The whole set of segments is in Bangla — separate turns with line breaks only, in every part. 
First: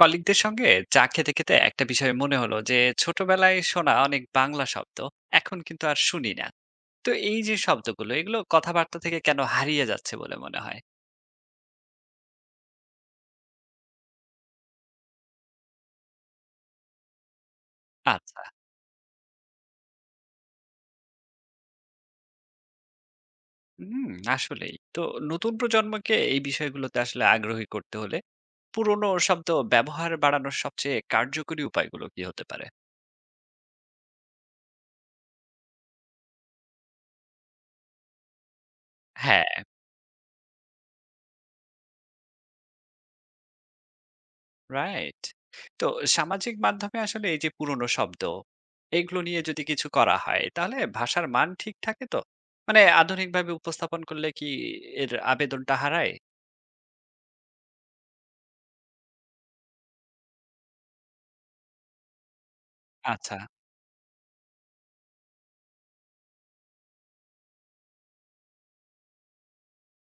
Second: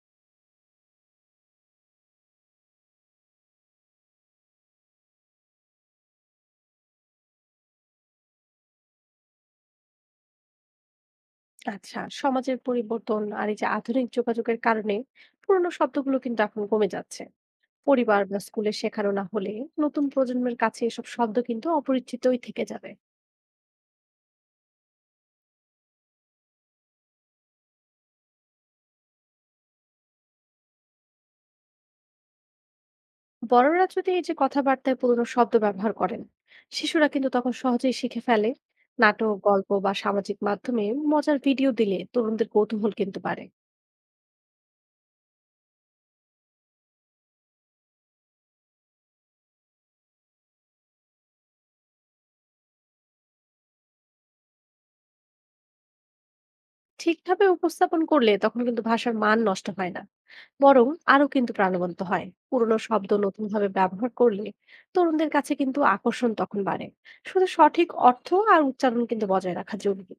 কলিগদের সঙ্গে চা খেতে খেতে একটা বিষয় মনে হলো যে ছোটবেলায় শোনা অনেক বাংলা শব্দ এখন কিন্তু আর শুনি না। তো এই যে শব্দগুলো এগুলো কথাবার্তা থেকে কেন হারিয়ে যাচ্ছে বলে মনে হয়?
আচ্ছা, সমাজের পরিবর্তন আর এই যে আধুনিক যোগাযোগের কারণে পুরোনো শব্দগুলো কিন্তু এখন কমে যাচ্ছে। পরিবার বা
আচ্ছা।
স্কুলে শেখানো না হলে নতুন প্রজন্মের কাছে এসব শব্দ কিন্তু অপরিচিতই থেকে যাবে।
হুম। আসলেই তো। নতুন প্রজন্মকে এই বিষয়গুলোতে আসলে আগ্রহী করতে হলে পুরনো শব্দ ব্যবহার বাড়ানোর সবচেয়ে কার্যকরী উপায়গুলো কি হতে পারে?
বড়রা যদি এই যে কথাবার্তায় পুরোনো শব্দ ব্যবহার করেন, শিশুরা কিন্তু তখন সহজেই শিখে ফেলে। নাটক,
হ্যাঁ।
গল্প বা সামাজিক মাধ্যমে মজার ভিডিও দিলে তরুণদের কৌতূহল কিন্তু বাড়ে।
রাইট। তো সামাজিক মাধ্যমে আসলে এই যে পুরনো শব্দ, এগুলো নিয়ে যদি কিছু করা হয়, তাহলে ভাষার মান ঠিক থাকে তো? মানে আধুনিকভাবে উপস্থাপন করলে কি এর আবেদনটা হারায়?
ঠিকভাবে উপস্থাপন করলে তখন কিন্তু ভাষার মান নষ্ট হয় না, বরং আরো কিন্তু প্রাণবন্ত হয় পুরনো শব্দ
আচ্ছা,
নতুনভাবে ব্যবহার করলে। তরুণদের কাছে কিন্তু আকর্ষণ তখন বাড়ে। শুধু সঠিক অর্থ আর উচ্চারণ কিন্তু বজায় রাখা জরুরি।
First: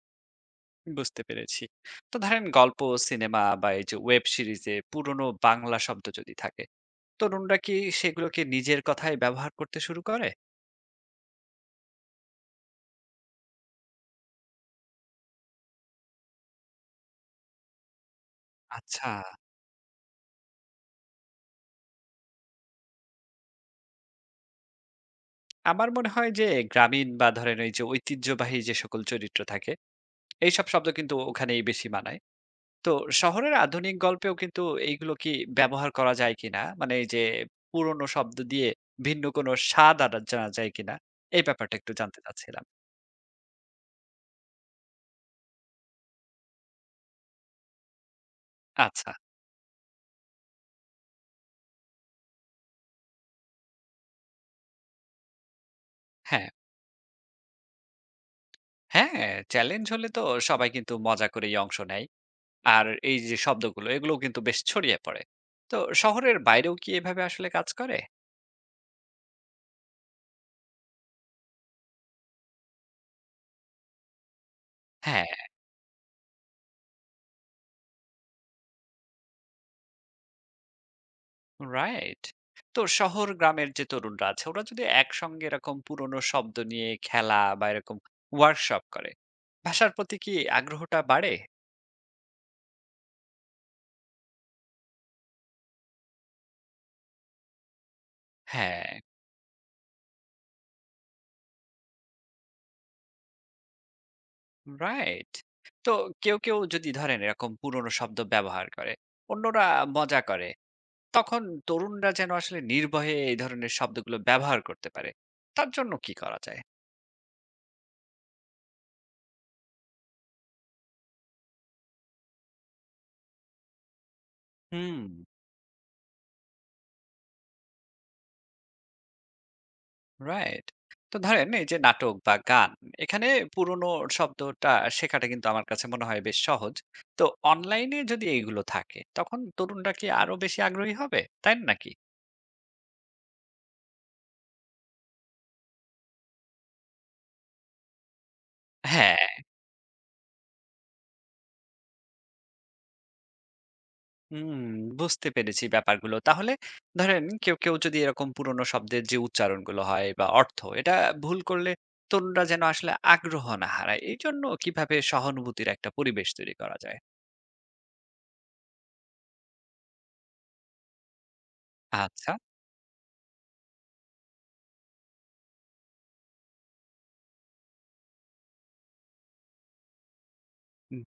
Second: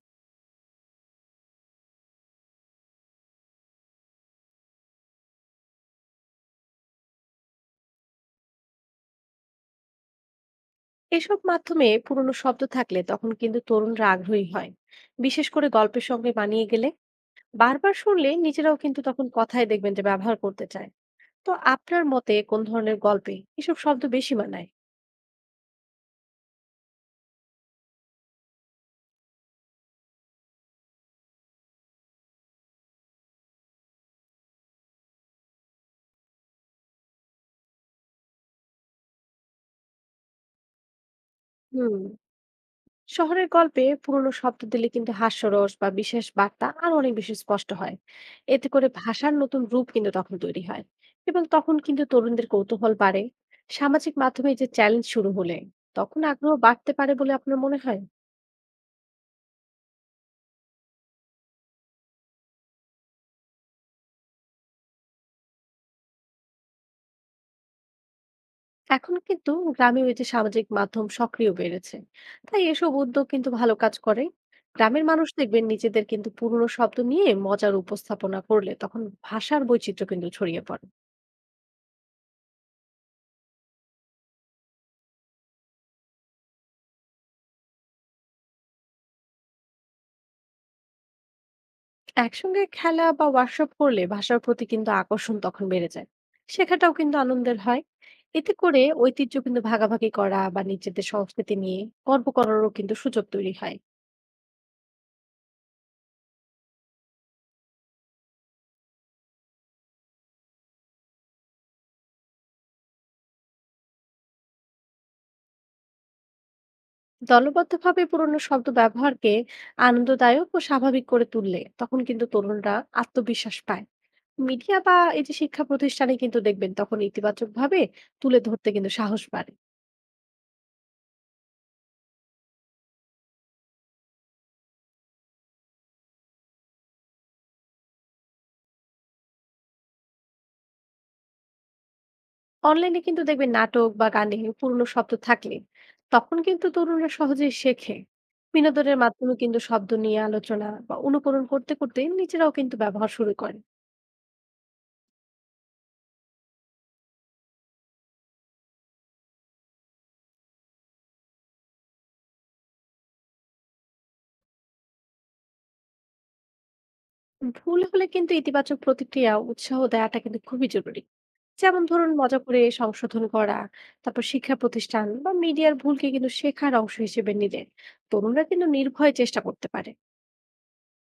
বুঝতে পেরেছি। তো ধরেন গল্প, সিনেমা বা এই যে ওয়েব সিরিজে পুরনো বাংলা শব্দ যদি থাকে, তরুণরা কি সেগুলোকে নিজের কথায় ব্যবহার করতে শুরু করে?
এসব মাধ্যমে পুরনো শব্দ থাকলে তখন কিন্তু তরুণরা আগ্রহী হয়, বিশেষ করে গল্পের সঙ্গে মানিয়ে গেলে। বারবার শুনলে নিজেরাও কিন্তু
আচ্ছা,
তখন কথায় দেখবেন যে ব্যবহার করতে চায়। তো আপনার মতে কোন ধরনের গল্পে এসব শব্দ বেশি মানায়?
আমার মনে হয় যে গ্রামীণ বা ধরেন ওই যে ঐতিহ্যবাহী যে সকল চরিত্র থাকে, এইসব শব্দ কিন্তু ওখানেই বেশি মানায়। তো শহরের আধুনিক গল্পেও কিন্তু এইগুলো কি ব্যবহার করা যায় কিনা? মানে এই যে পুরনো শব্দ দিয়ে ভিন্ন কোনো স্বাদ আনা জানা যায় কিনা? এই ব্যাপারটা একটু
হুম,
জানতে চাচ্ছিলাম।
শহরের গল্পে পুরনো শব্দ দিলে কিন্তু হাস্যরস বা বিশেষ বার্তা আর অনেক বেশি স্পষ্ট হয়। এতে করে
আচ্ছা,
ভাষার নতুন রূপ কিন্তু তখন তৈরি হয় এবং তখন কিন্তু তরুণদের কৌতূহল বাড়ে। সামাজিক মাধ্যমে এই যে চ্যালেঞ্জ শুরু হলে তখন
হ্যাঁ।
আগ্রহ বাড়তে পারে বলে আপনার মনে হয়।
হ্যাঁ, চ্যালেঞ্জ হলে তো সবাই কিন্তু মজা করেই অংশ নেয়। আর এই যে শব্দগুলো এগুলোও কিন্তু বেশ ছড়িয়ে পড়ে। তো শহরের বাইরেও কি এভাবে আসলে কাজ করে?
এখন কিন্তু গ্রামে ওই যে সামাজিক মাধ্যম সক্রিয় বেড়েছে, তাই এসব উদ্যোগ কিন্তু ভালো কাজ করে। গ্রামের মানুষ
হ্যাঁ।
দেখবেন নিজেদের কিন্তু পুরনো শব্দ নিয়ে মজার উপস্থাপনা করলে তখন ভাষার বৈচিত্র্য কিন্তু ছড়িয়ে পড়ে।
রাইট। তো শহর গ্রামের যে তরুণরা আছে ওরা যদি একসঙ্গে এরকম পুরনো শব্দ নিয়ে খেলা বা এরকম ওয়ার্কশপ করে ভাষার প্রতি কি আগ্রহটা বাড়ে?
একসঙ্গে খেলা বা ওয়ার্কশপ করলে ভাষার প্রতি কিন্তু আকর্ষণ তখন বেড়ে যায়। শেখাটাও কিন্তু আনন্দের হয়। এতে করে
হ্যাঁ,
ঐতিহ্য কিন্তু ভাগাভাগি করা বা নিজেদের সংস্কৃতি নিয়ে গর্ব করারও কিন্তু সুযোগ তৈরি হয়।
রাইট। তো কেউ যদি ধরেন এরকম পুরনো শব্দ ব্যবহার করে, অন্যরা মজা করে, তখন তরুণরা যেন আসলে নির্ভয়ে এই ধরনের শব্দগুলো ব্যবহার করতে পারে, তার জন্য কি করা যায়?
দলবদ্ধভাবে পুরনো শব্দ ব্যবহারকে আনন্দদায়ক ও স্বাভাবিক করে তুললে তখন কিন্তু তরুণরা আত্মবিশ্বাস পায়। মিডিয়া বা
হুম।
এই যে শিক্ষা প্রতিষ্ঠানে কিন্তু দেখবেন তখন ইতিবাচক ভাবে তুলে ধরতে কিন্তু সাহস বাড়ে।
রাইট। তো ধরেন এই যে নাটক বা গান এখানে পুরনো শব্দটা শেখাটা কিন্তু আমার কাছে মনে হয় বেশ সহজ। তো অনলাইনে যদি এইগুলো থাকে তখন তরুণরা কি আরো বেশি আগ্রহী হবে, তাই না নাকি?
অনলাইনে কিন্তু দেখবেন নাটক বা গানে পুরনো শব্দ থাকলে তখন কিন্তু তরুণরা সহজেই শেখে। বিনোদনের
হ্যাঁ,
মাধ্যমে কিন্তু শব্দ নিয়ে আলোচনা বা অনুকরণ করতে করতে নিজেরাও কিন্তু ব্যবহার শুরু করে।
হুম। বুঝতে পেরেছি ব্যাপারগুলো। তাহলে ধরেন কেউ যদি এরকম পুরনো শব্দের যে উচ্চারণগুলো হয় বা অর্থ এটা ভুল করলে তরুণরা যেন আসলে আগ্রহ না হারায়। এজন্য কিভাবে সহানুভূতির একটা পরিবেশ তৈরি করা যায়?
ভুল হলে কিন্তু ইতিবাচক প্রতিক্রিয়া ও উৎসাহ দেওয়াটা কিন্তু খুবই জরুরি, যেমন ধরুন
আচ্ছা।
মজা করে সংশোধন করা। তারপর শিক্ষা প্রতিষ্ঠান বা মিডিয়ার ভুলকে কিন্তু শেখার অংশ হিসেবে নিলে তরুণরা কিন্তু নির্ভয়ে চেষ্টা করতে পারে।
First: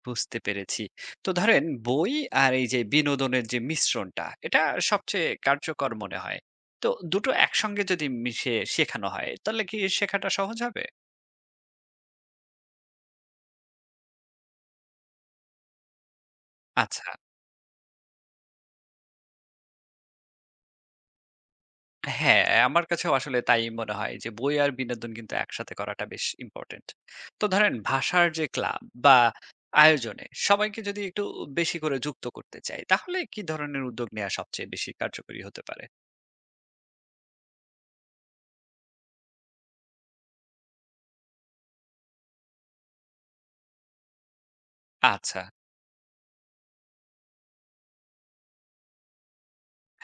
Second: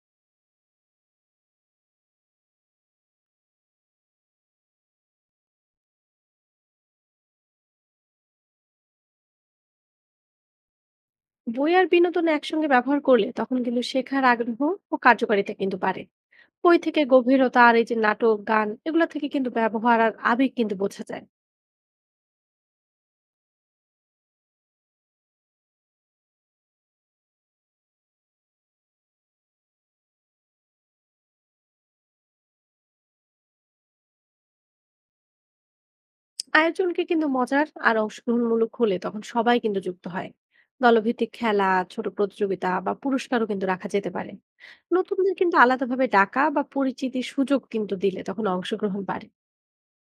বুঝতে পেরেছি। তো ধরেন বই আর এই যে বিনোদনের যে মিশ্রণটা, এটা সবচেয়ে কার্যকর মনে হয়। তো দুটো একসঙ্গে যদি মিশে শেখানো হয়, তাহলে কি শেখাটা সহজ হবে?
বই আর বিনোদন একসঙ্গে ব্যবহার করলে তখন কিন্তু শেখার আগ্রহ ও কার্যকারিতা কিন্তু বাড়ে। বই থেকে
আচ্ছা।
গভীরতা আর এই যে নাটক, গান এগুলা থেকে কিন্তু ব্যবহার আর আবেগ কিন্তু বোঝা যায়।
হ্যাঁ, আমার কাছেও আসলে তাই মনে হয় যে বই আর বিনোদন কিন্তু একসাথে করাটা বেশ ইম্পর্টেন্ট। তো ধরেন ভাষার যে ক্লাব বা আয়োজনে সবাইকে যদি একটু বেশি করে যুক্ত করতে চাই, তাহলে কি ধরনের উদ্যোগ নেওয়া সবচেয়ে বেশি কার্যকরী হতে পারে?
আয়োজনকে কিন্তু মজার আর অংশগ্রহণমূলক হলে তখন সবাই কিন্তু যুক্ত হয়। দলভিত্তিক খেলা, ছোট প্রতিযোগিতা বা পুরস্কারও কিন্তু রাখা যেতে পারে। নতুনদের
আচ্ছা।
কিন্তু আলাদাভাবে ডাকা বা পরিচিতির সুযোগ কিন্তু দিলে তখন অংশগ্রহণ বাড়ে।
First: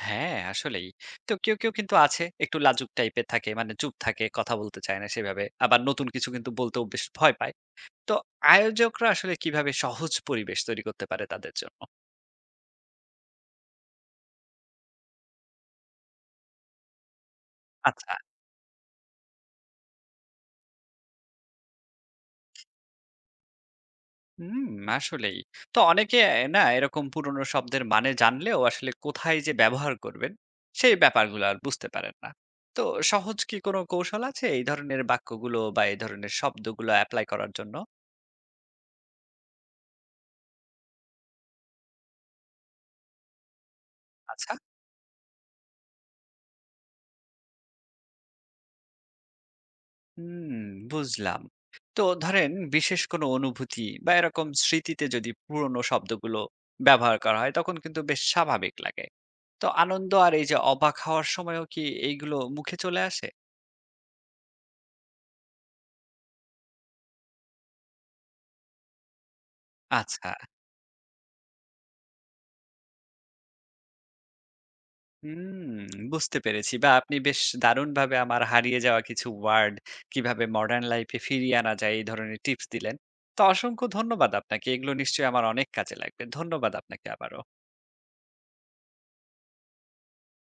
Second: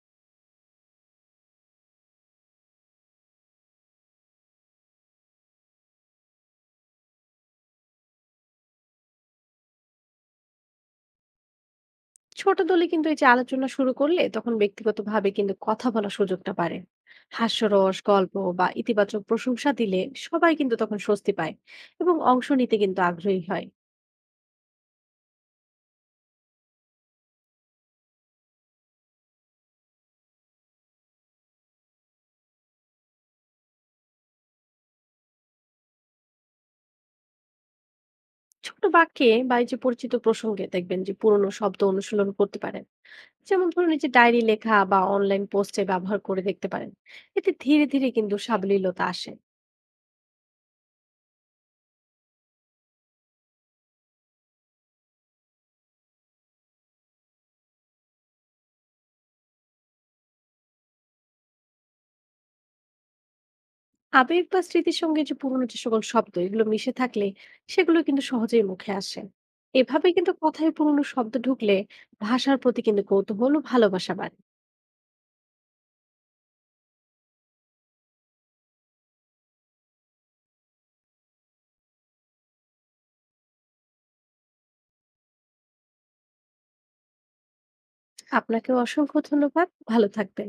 হ্যাঁ, আসলেই। তো কেউ কিন্তু আছে একটু লাজুক টাইপের থাকে। মানে চুপ থাকে, কথা বলতে চায় না সেভাবে। আবার নতুন কিছু কিন্তু বলতেও বেশ ভয় পায়। তো আয়োজকরা আসলে কিভাবে সহজ পরিবেশ তৈরি করতে পারে তাদের জন্য?
ছোট দলে কিন্তু এই যে আলোচনা শুরু করলে তখন ব্যক্তিগতভাবে কিন্তু কথা বলার সুযোগটা বাড়ে। হাস্যরস,
আচ্ছা,
গল্প বা ইতিবাচক প্রশংসা দিলে সবাই কিন্তু তখন স্বস্তি পায় এবং অংশ নিতে কিন্তু আগ্রহী হয়।
হুম, আসলেই। তো অনেকে না এরকম পুরনো শব্দের মানে জানলেও আসলে কোথায় যে ব্যবহার করবেন, সেই ব্যাপারগুলো আর বুঝতে পারেন না। তো সহজ কি কোনো কৌশল আছে এই ধরনের বাক্যগুলো বা এই ধরনের শব্দগুলো এপ্লাই করার জন্য?
ছোট বাক্যে বা এই যে পরিচিত প্রসঙ্গে দেখবেন যে পুরনো শব্দ অনুশীলন করতে পারেন। যেমন ধরুন এই যে ডায়েরি
আচ্ছা।
লেখা বা অনলাইন পোস্টে ব্যবহার করে দেখতে পারেন। এতে ধীরে ধীরে কিন্তু সাবলীলতা আসে।
হুম, বুঝলাম। তো ধরেন বিশেষ কোনো অনুভূতি বা এরকম স্মৃতিতে যদি পুরনো শব্দগুলো ব্যবহার করা হয় তখন কিন্তু বেশ স্বাভাবিক লাগে। তো আনন্দ আর এই যে অবাক হওয়ার সময়ও কি এইগুলো মুখে চলে আসে?
আবেগ বা স্মৃতির সঙ্গে যে পুরনো যে সকল শব্দ এগুলো মিশে থাকলে সেগুলো কিন্তু সহজেই মুখে আসে। এভাবে
আচ্ছা,
কিন্তু কথায় পুরনো শব্দ ঢুকলে ভাষার প্রতি কিন্তু কৌতূহল ও ভালোবাসা বাড়ে।
হুম, বুঝতে পেরেছি বা আপনি বেশ দারুণভাবে আমার হারিয়ে যাওয়া কিছু ওয়ার্ড কিভাবে মডার্ন লাইফে ফিরিয়ে আনা যায় এই ধরনের টিপস দিলেন। তো অসংখ্য ধন্যবাদ আপনাকে। এগুলো নিশ্চয়ই আমার অনেক কাজে লাগবে। ধন্যবাদ আপনাকে আবারও।
আপনাকেও অসংখ্য ধন্যবাদ, ভালো থাকবেন।